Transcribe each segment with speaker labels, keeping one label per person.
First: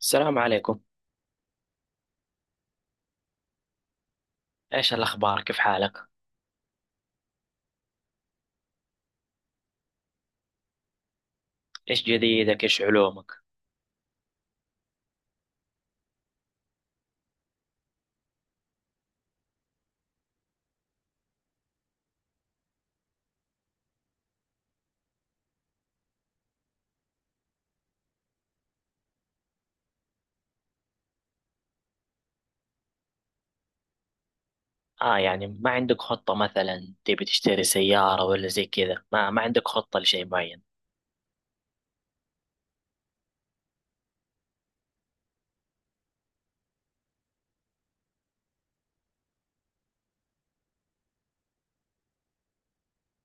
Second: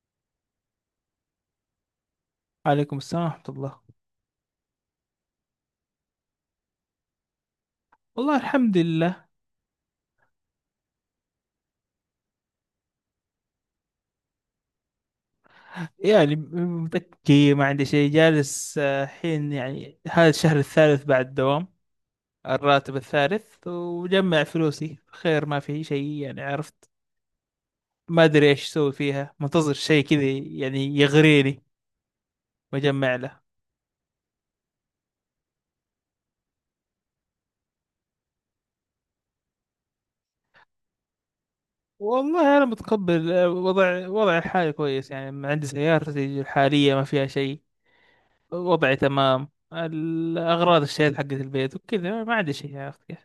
Speaker 1: السلام عليكم.
Speaker 2: عليكم السلام ورحمة الله.
Speaker 1: ايش الاخبار؟ كيف حالك؟
Speaker 2: والله الحمد لله.
Speaker 1: ايش جديدك؟ ايش علومك؟
Speaker 2: يعني متكي ما عندي شيء جالس، حين يعني هذا الشهر الثالث بعد الدوام الراتب الثالث، وجمع فلوسي خير، ما في شيء يعني، عرفت. ما أدري إيش أسوي فيها، منتظر شيء كذا يعني يغريني وأجمع له.
Speaker 1: اه، يعني ما عندك خطة مثلا تبي تشتري سيارة ولا زي كذا؟ ما عندك خطة لشيء معين؟
Speaker 2: والله أنا متقبل، وضع الحالي كويس، يعني عندي سيارتي الحالية ما فيها شيء، وضعي تمام. الأغراض اشتريت حقت البيت وكذا، ما عندي شيء يا أخي.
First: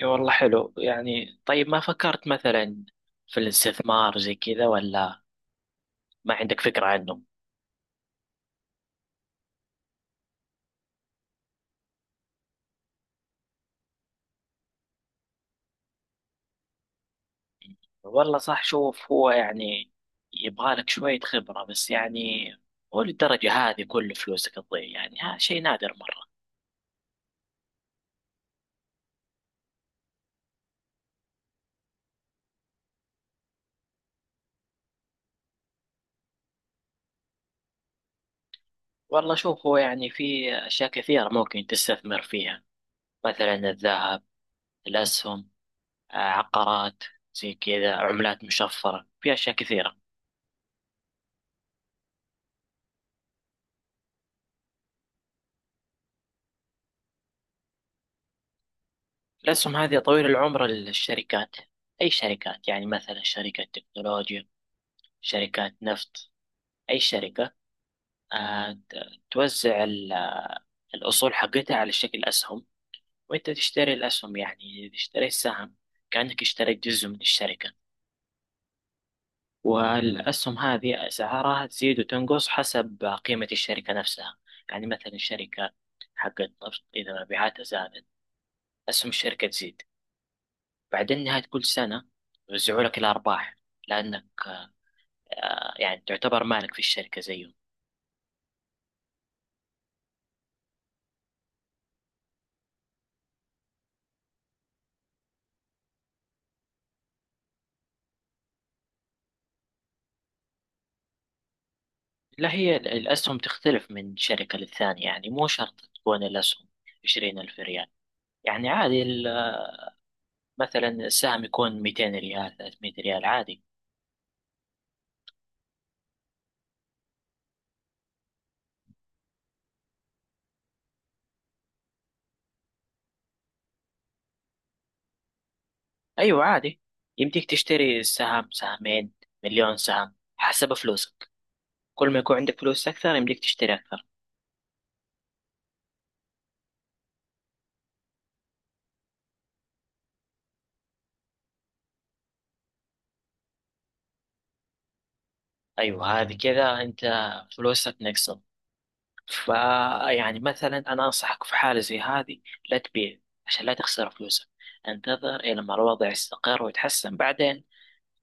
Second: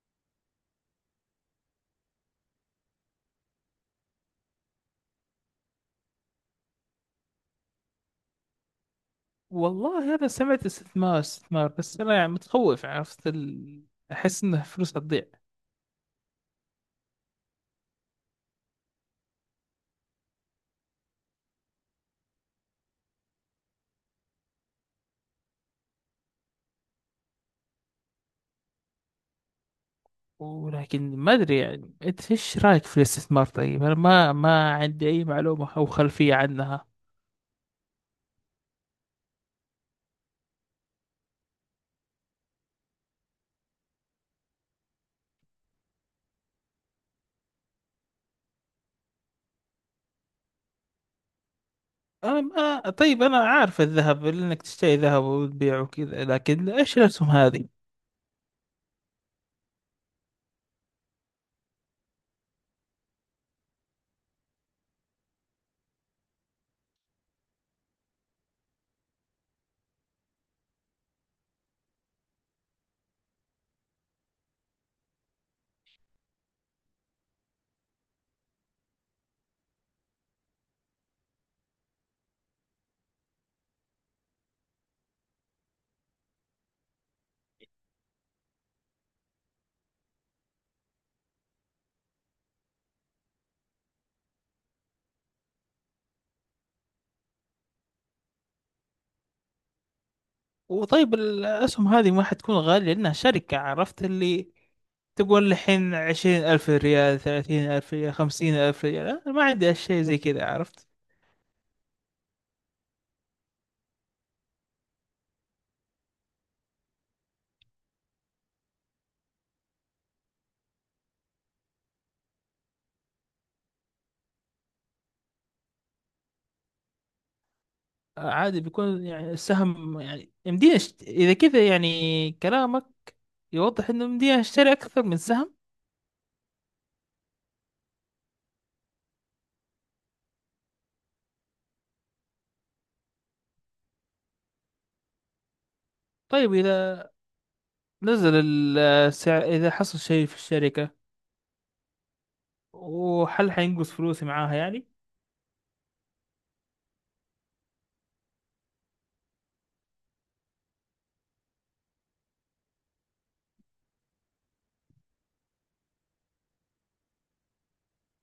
Speaker 1: اي والله، حلو. يعني طيب، ما فكرت مثلا في الاستثمار زي كذا؟ ولا ما عندك فكرة عنه؟
Speaker 2: والله أنا سمعت استثمار استثمار بس أنا يعني متخوف، عرفت أحس إنه فلوس هتضيع.
Speaker 1: والله صح. شوف، هو يعني يبغالك شوية خبرة، بس يعني هو للدرجة هذه كل فلوسك تضيع؟ يعني ها شيء نادر مرة.
Speaker 2: ولكن ما أدري، يعني أنت إيش رأيك في الاستثمار؟ طيب أنا ما عندي أي معلومة أو خلفية عنها.
Speaker 1: والله شوف، هو يعني في أشياء كثيرة ممكن تستثمر فيها: مثلا الذهب، الأسهم، عقارات، زي كذا، عملات مشفرة. في أشياء كثيرة.
Speaker 2: أم آه طيب، أنا عارف الذهب لأنك تشتري ذهب وتبيعه وكذا، لكن إيش الأسهم هذه؟
Speaker 1: الأسهم هذه طويل العمر للشركات. أي شركات؟ يعني مثلا شركة تكنولوجيا، شركات نفط، أي شركة توزع الأصول حقتها على شكل أسهم، وأنت تشتري الأسهم. يعني تشتري السهم كأنك اشتريت جزء من الشركة. والأسهم هذه أسعارها تزيد وتنقص حسب قيمة الشركة نفسها. يعني مثلا الشركة حقت نفط إذا مبيعاتها زادت، أسهم الشركة تزيد. بعدين نهاية كل سنة يوزعوا لك الأرباح، لأنك يعني تعتبر مالك في الشركة زيهم.
Speaker 2: وطيب، الأسهم هذه ما حتكون غالية لأنها شركة، عرفت اللي تقول الحين 20,000 ريال، 30,000 ريال، 50,000 ريال؟ أنا ما عندي أشياء زي كذا، عرفت.
Speaker 1: لا، الأسهم تختلف من شركة للثانية. يعني مو شرط تكون الأسهم 20,000 ريال. يعني عادي، مثلا السهم يكون 200 ريال، 300 ريال عادي.
Speaker 2: عادي بيكون يعني السهم، يعني يمديني إذا كذا يعني، كلامك يوضح إنه يمديني أشتري أكثر من سهم.
Speaker 1: أيوة عادي، يمديك تشتري سهم، سهمين، مليون سهم حسب فلوسك. كل ما يكون عندك فلوس أكثر يمديك تشتري أكثر.
Speaker 2: طيب، إذا نزل السعر، إذا حصل شيء في الشركة، وهل حينقص فلوسي معاها يعني؟
Speaker 1: أيوة، هذه كذا، أنت فلوسك نقصت. فيعني مثلا أنا أنصحك في حالة زي هذه لا تبيع، عشان لا تخسر فلوسك. انتظر إلى ما الوضع يستقر ويتحسن، بعدين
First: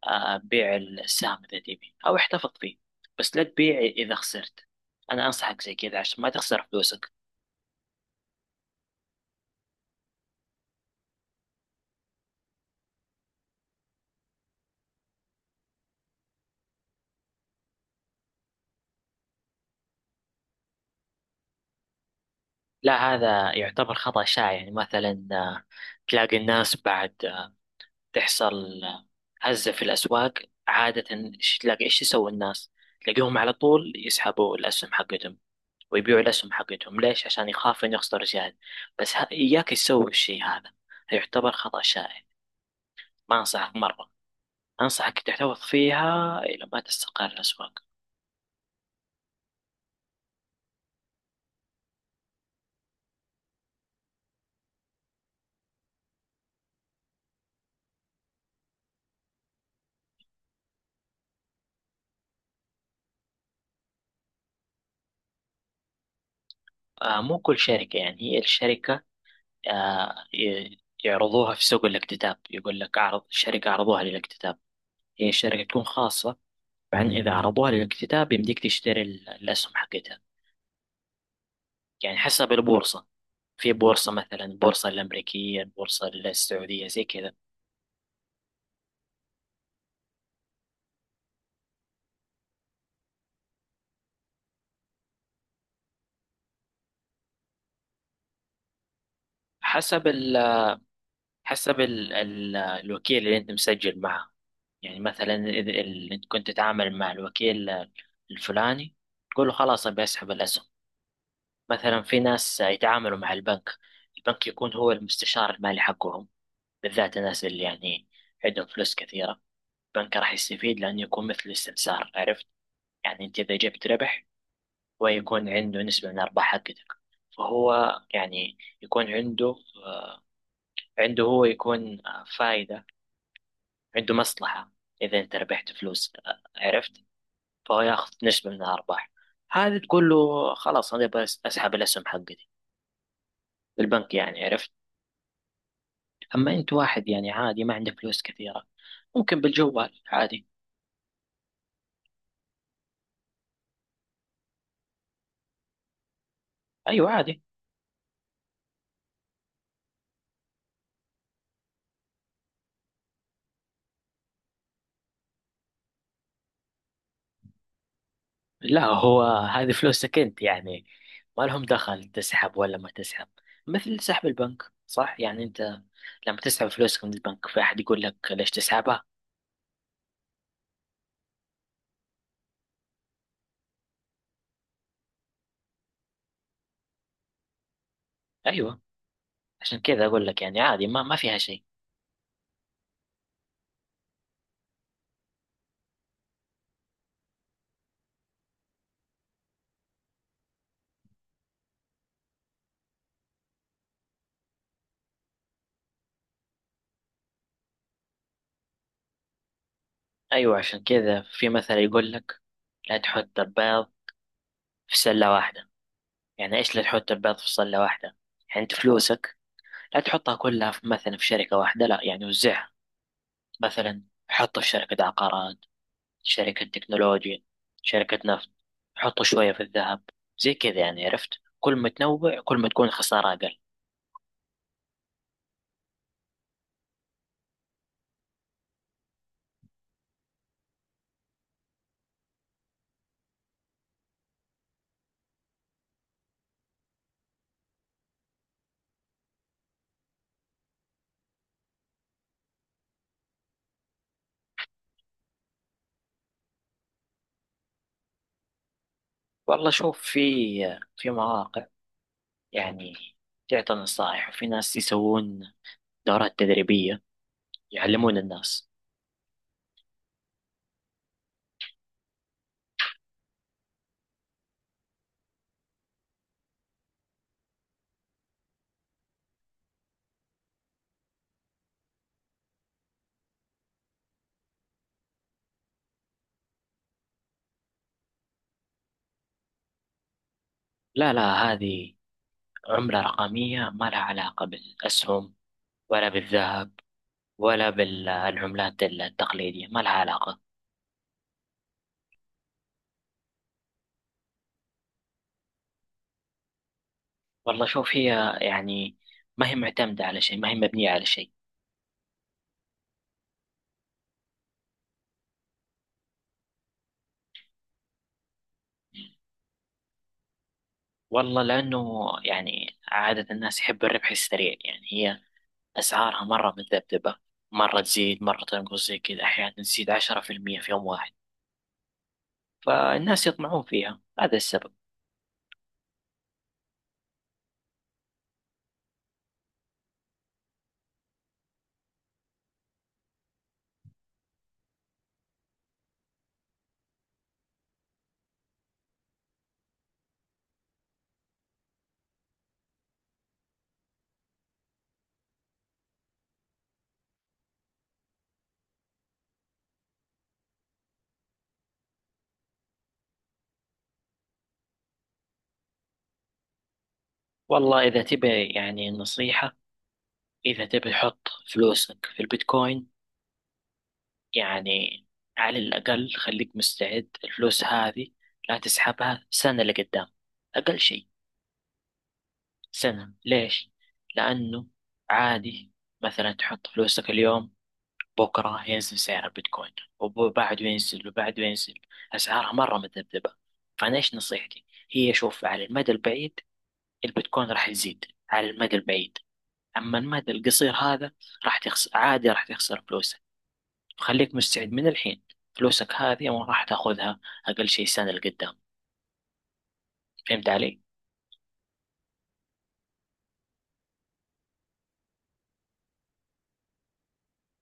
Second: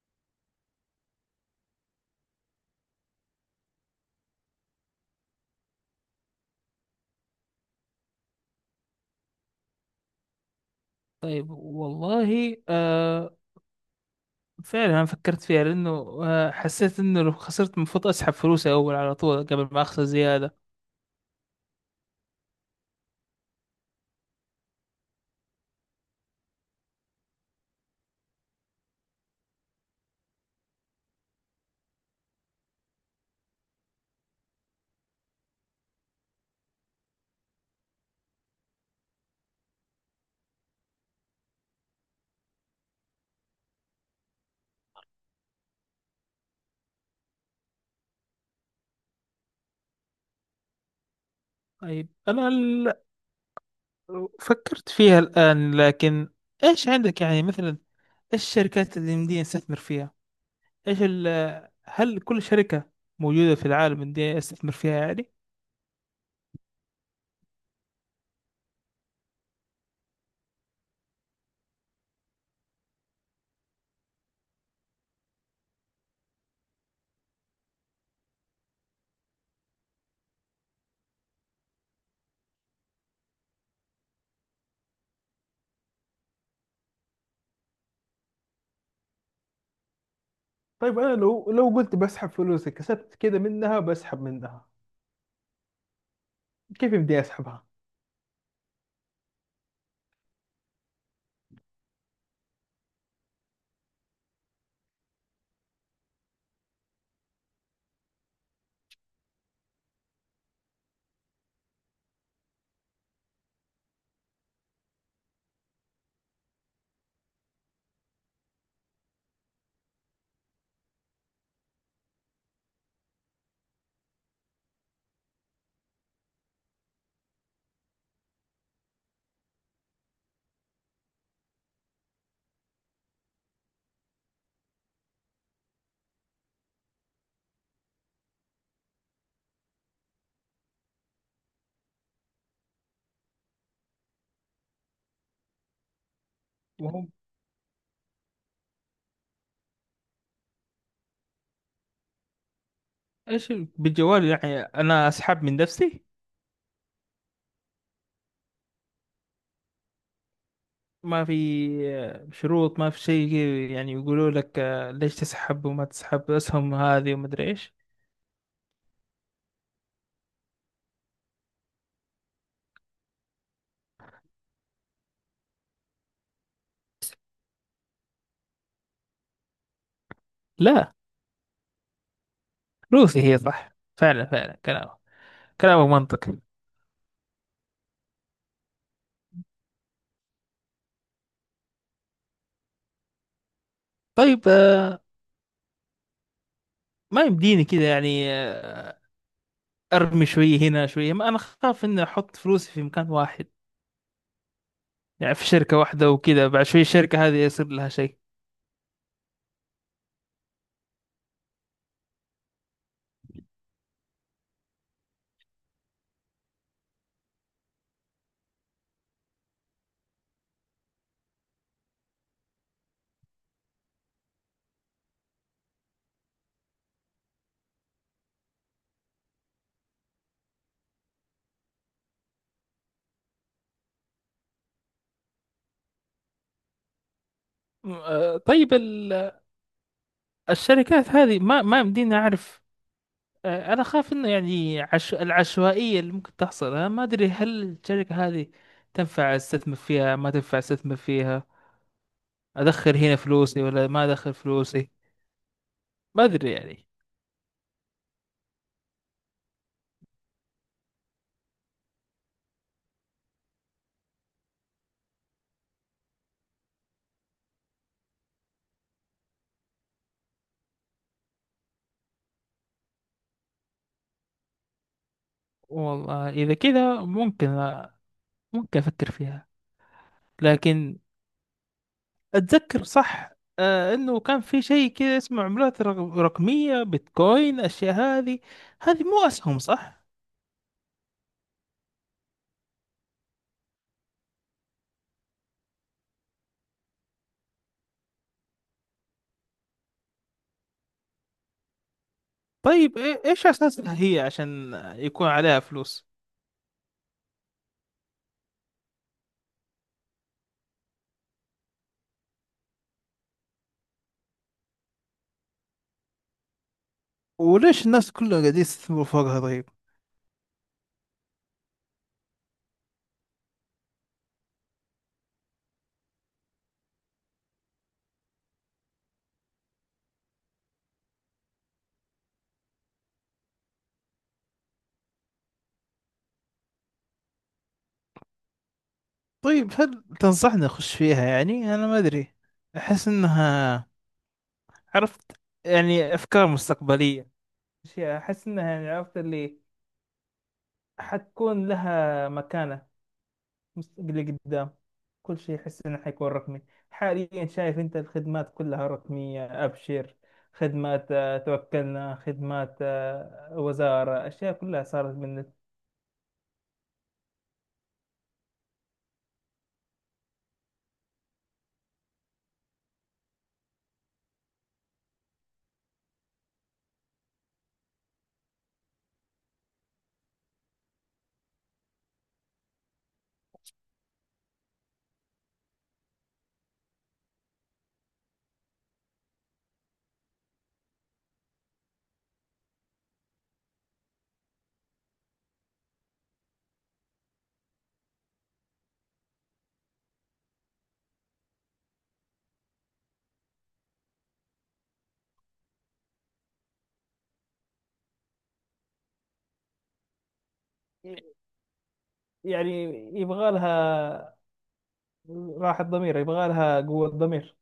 Speaker 1: بيع السهم إذا تبي، أو احتفظ فيه. بس لا تبيع إذا خسرت. أنا أنصحك زي كذا عشان ما تخسر فلوسك.
Speaker 2: طيب والله، فعلا أنا فكرت فيها لأنه، حسيت إنه لو خسرت المفروض أسحب فلوسي أول على طول قبل ما أخسر زيادة.
Speaker 1: لا، هذا يعتبر خطأ شائع. يعني مثلا تلاقي الناس بعد تحصل هزة في الأسواق عادة، تلاقي إيش يسوي الناس؟ تلاقيهم على طول يسحبوا الأسهم حقتهم ويبيعوا الأسهم حقتهم. ليش؟ عشان يخاف إنه يخسر زيادة. بس إياك تسوي الشيء هذا، يعتبر خطأ شائع. ما أنصحك مرة. أنصحك تحتفظ فيها إلى ما تستقر الأسواق.
Speaker 2: طيب، أنا فكرت فيها الآن، لكن إيش عندك يعني؟ مثلا إيش الشركات اللي يمديني أستثمر فيها؟ ايش ال هل كل شركة موجودة في العالم ان دي استثمر فيها يعني؟
Speaker 1: مو كل شركة. يعني هي الشركة يعرضوها في سوق الاكتتاب. يقول لك أعرض الشركة، عرضوها للاكتتاب. هي الشركة تكون خاصة، بعدين إذا عرضوها للاكتتاب يمديك تشتري الأسهم حقتها. يعني حسب البورصة. في بورصة مثلا البورصة الأمريكية، البورصة السعودية، زي كذا.
Speaker 2: طيب انا لو قلت بسحب فلوسي كسبت كده منها، بسحب منها كيف بدي اسحبها؟
Speaker 1: حسب ال حسب ال ال الوكيل اللي أنت مسجل معه. يعني مثلا إذا أنت كنت تتعامل مع الوكيل الفلاني، تقول له خلاص أبي أسحب الأسهم. مثلا في ناس يتعاملوا مع البنك. البنك يكون هو المستشار المالي حقهم، بالذات الناس اللي يعني عندهم فلوس كثيرة. البنك راح يستفيد، لأنه يكون مثل الاستثمار. عرفت؟ يعني أنت إذا جبت ربح، هو يكون عنده نسبة من الأرباح حقتك. فهو يعني يكون عنده، هو يكون فايدة، عنده مصلحة إذا أنت ربحت فلوس. عرفت؟ فهو ياخذ نسبة من الأرباح. هذه تقول له خلاص أنا أبغى أسحب الأسهم حقتي، البنك يعني. عرفت؟ أما أنت واحد
Speaker 2: وهم.
Speaker 1: يعني عادي ما عنده فلوس كثيرة، ممكن بالجوال عادي.
Speaker 2: ايش بالجوال؟ يعني انا اسحب من نفسي؟
Speaker 1: أيوة عادي.
Speaker 2: ما في شروط، ما في شيء كذا يعني، يقولوا لك ليش تسحب وما تسحب اسهم هذه وما ادري ايش؟
Speaker 1: لا، هو هذه فلوسك أنت، يعني ما لهم دخل تسحب ولا ما تسحب. مثل سحب البنك صح. يعني أنت لما تسحب فلوسك من البنك في أحد يقول لك ليش تسحبها؟
Speaker 2: لا، فلوسي هي صح. فعلا فعلا كلامك منطقي.
Speaker 1: أيوة، عشان كذا أقول لك يعني عادي، ما فيها شيء.
Speaker 2: طيب، ما يمديني كذا يعني؟ ارمي شويه هنا شويه، ما انا خاف اني احط فلوسي في مكان واحد يعني، في شركه واحده وكذا بعد شويه الشركه هذه يصير لها شيء.
Speaker 1: أيوة، عشان كذا في مثل يقول لك لا تحط البيض في سلة واحدة. يعني إيش لا تحط البيض في سلة واحدة؟ يعني أنت فلوسك لا تحطها كلها في مثلا في شركة واحدة، لا. يعني وزعها. مثلا حطوا في شركة عقارات، شركة تكنولوجيا، شركة نفط، حطوا شوية في الذهب، زي كذا. يعني عرفت؟ كل ما تنوع كل ما تكون خسارة أقل.
Speaker 2: طيب الشركات هذه ما يمديني اعرف، انا خاف انه يعني العشوائيه اللي ممكن تحصل. انا ما ادري هل الشركه هذه تنفع استثمر فيها ما تنفع استثمر فيها، ادخل هنا فلوسي ولا ما ادخل فلوسي؟ ما ادري يعني.
Speaker 1: والله شوف، في مواقع يعني تعطي نصائح، وفي ناس يسوون دورات تدريبية يعلمون الناس.
Speaker 2: والله اذا كذا ممكن افكر فيها. لكن اتذكر صح، انه كان في شيء كده اسمه عملات رقمية، بيتكوين اشياء هذه. هذه مو اسهم صح؟
Speaker 1: لا لا، هذه عملة رقمية ما لها علاقة بالأسهم، ولا بالذهب، ولا بالعملات التقليدية. ما لها علاقة.
Speaker 2: طيب، ايش اساسها هي عشان يكون عليها فلوس؟
Speaker 1: والله شوف، هي يعني ما هي معتمدة على شيء، ما هي مبنية على شيء.
Speaker 2: وليش الناس كلها قاعدين يستثمروا فوقها طيب؟
Speaker 1: والله لأنه يعني عادة الناس يحب الربح السريع. يعني هي أسعارها مرة متذبذبة، مرة تزيد مرة تنقص زي كذا. أحيانا تزيد 10% في يوم واحد، فالناس يطمعون فيها. هذا السبب.
Speaker 2: طيب، هل تنصحني اخش فيها؟ يعني انا ما ادري، احس انها، عرفت، يعني افكار مستقبلية، أشياء احس انها يعني، عرفت اللي حتكون لها مكانة مستقبلي قدام. كل شيء أحس إنه حيكون رقمي. حاليا شايف أنت الخدمات كلها رقمية، أبشر خدمات، توكلنا خدمات، وزارة، أشياء كلها صارت من.
Speaker 1: والله إذا تبي يعني نصيحة، إذا تبي حط فلوسك في البيتكوين، يعني على الأقل خليك مستعد الفلوس هذه لا تسحبها سنة لقدام. أقل شيء سنة. ليش؟ لأنه عادي مثلا تحط فلوسك اليوم، بكرة ينزل سعر البيتكوين، وبعده ينزل، وبعده ينزل. أسعارها مرة مذبذبة. فأنا إيش نصيحتي؟ هي شوف، على المدى البعيد البيتكوين راح يزيد، على المدى البعيد. أما المدى القصير هذا راح تخسر، عادي راح تخسر فلوسك. خليك مستعد من الحين، فلوسك هذه ما راح تاخذها أقل شيء سنة لقدام. فهمت علي؟
Speaker 2: يعني يبغى لها راحة ضمير، يبغى لها قوة ضمير.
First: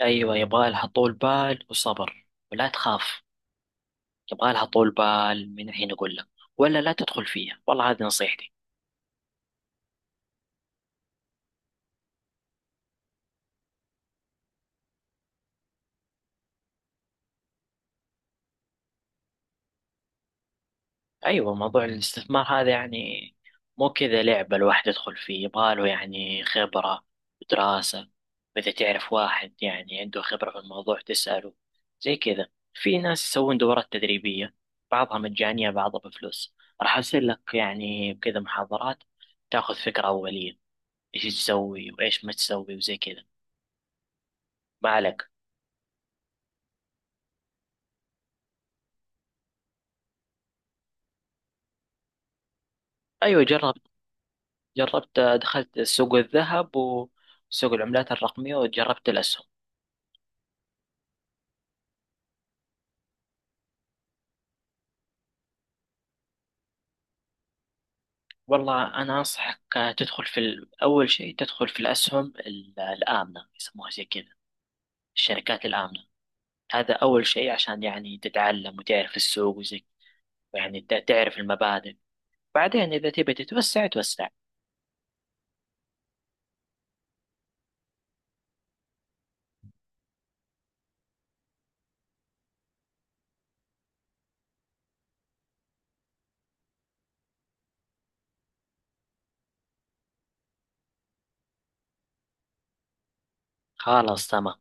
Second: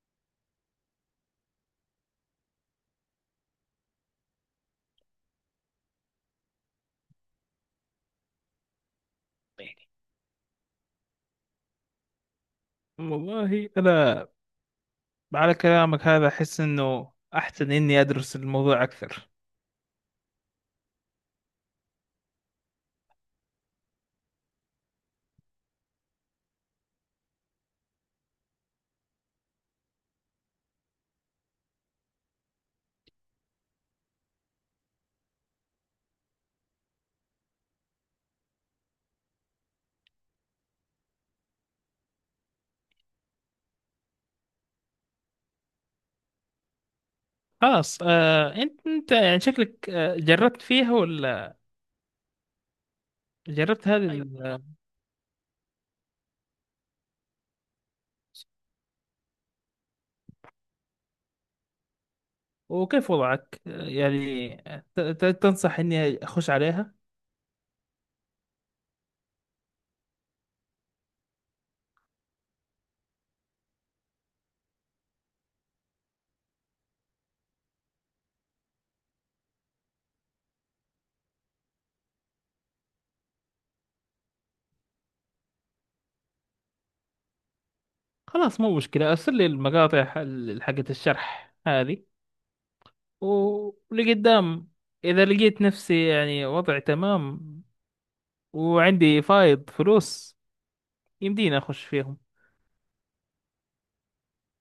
Speaker 1: أيوة، يبغالها طول بال وصبر، ولا تخاف. يبغى لها طول بال، من الحين اقول لك، ولا لا تدخل فيها. والله هذه نصيحتي.
Speaker 2: والله أنا على كلامك هذا أحس إنه أحسن إني أدرس الموضوع أكثر.
Speaker 1: ايوه، موضوع الاستثمار هذا يعني مو كذا لعبه. الواحد يدخل فيه يبغى له يعني خبره ودراسه. واذا تعرف واحد يعني عنده خبره في الموضوع تساله، زي كذا. في ناس يسوون دورات تدريبيه، بعضها مجانيه بعضها بفلوس. راح ارسل لك يعني كذا محاضرات تاخذ فكره اوليه، ايش تسوي وايش ما تسوي وزي كذا. ما عليك.
Speaker 2: خلاص، أنت يعني شكلك جربت فيها ولا؟
Speaker 1: ايوه جرب.
Speaker 2: جربت هذه أيوة. أيوة.
Speaker 1: جربت دخلت سوق الذهب وسوق العملات الرقمية وجربت الأسهم.
Speaker 2: وكيف وضعك يعني؟ تنصح اني اخش عليها؟
Speaker 1: والله أنا أنصحك تدخل في أول شيء تدخل في الأسهم الآمنة يسموها، زي كذا. الشركات الآمنة، هذا أول شيء عشان يعني تتعلم وتعرف السوق وزي، يعني تعرف المبادئ. بعدين إذا تبي تتوسع توسع.
Speaker 2: خلاص مو مشكلة، ارسل لي المقاطع حقت الشرح هذه، ولقدام اذا لقيت نفسي يعني وضعي تمام وعندي فايض فلوس يمديني اخش فيهم.
Speaker 1: خلاص تمام.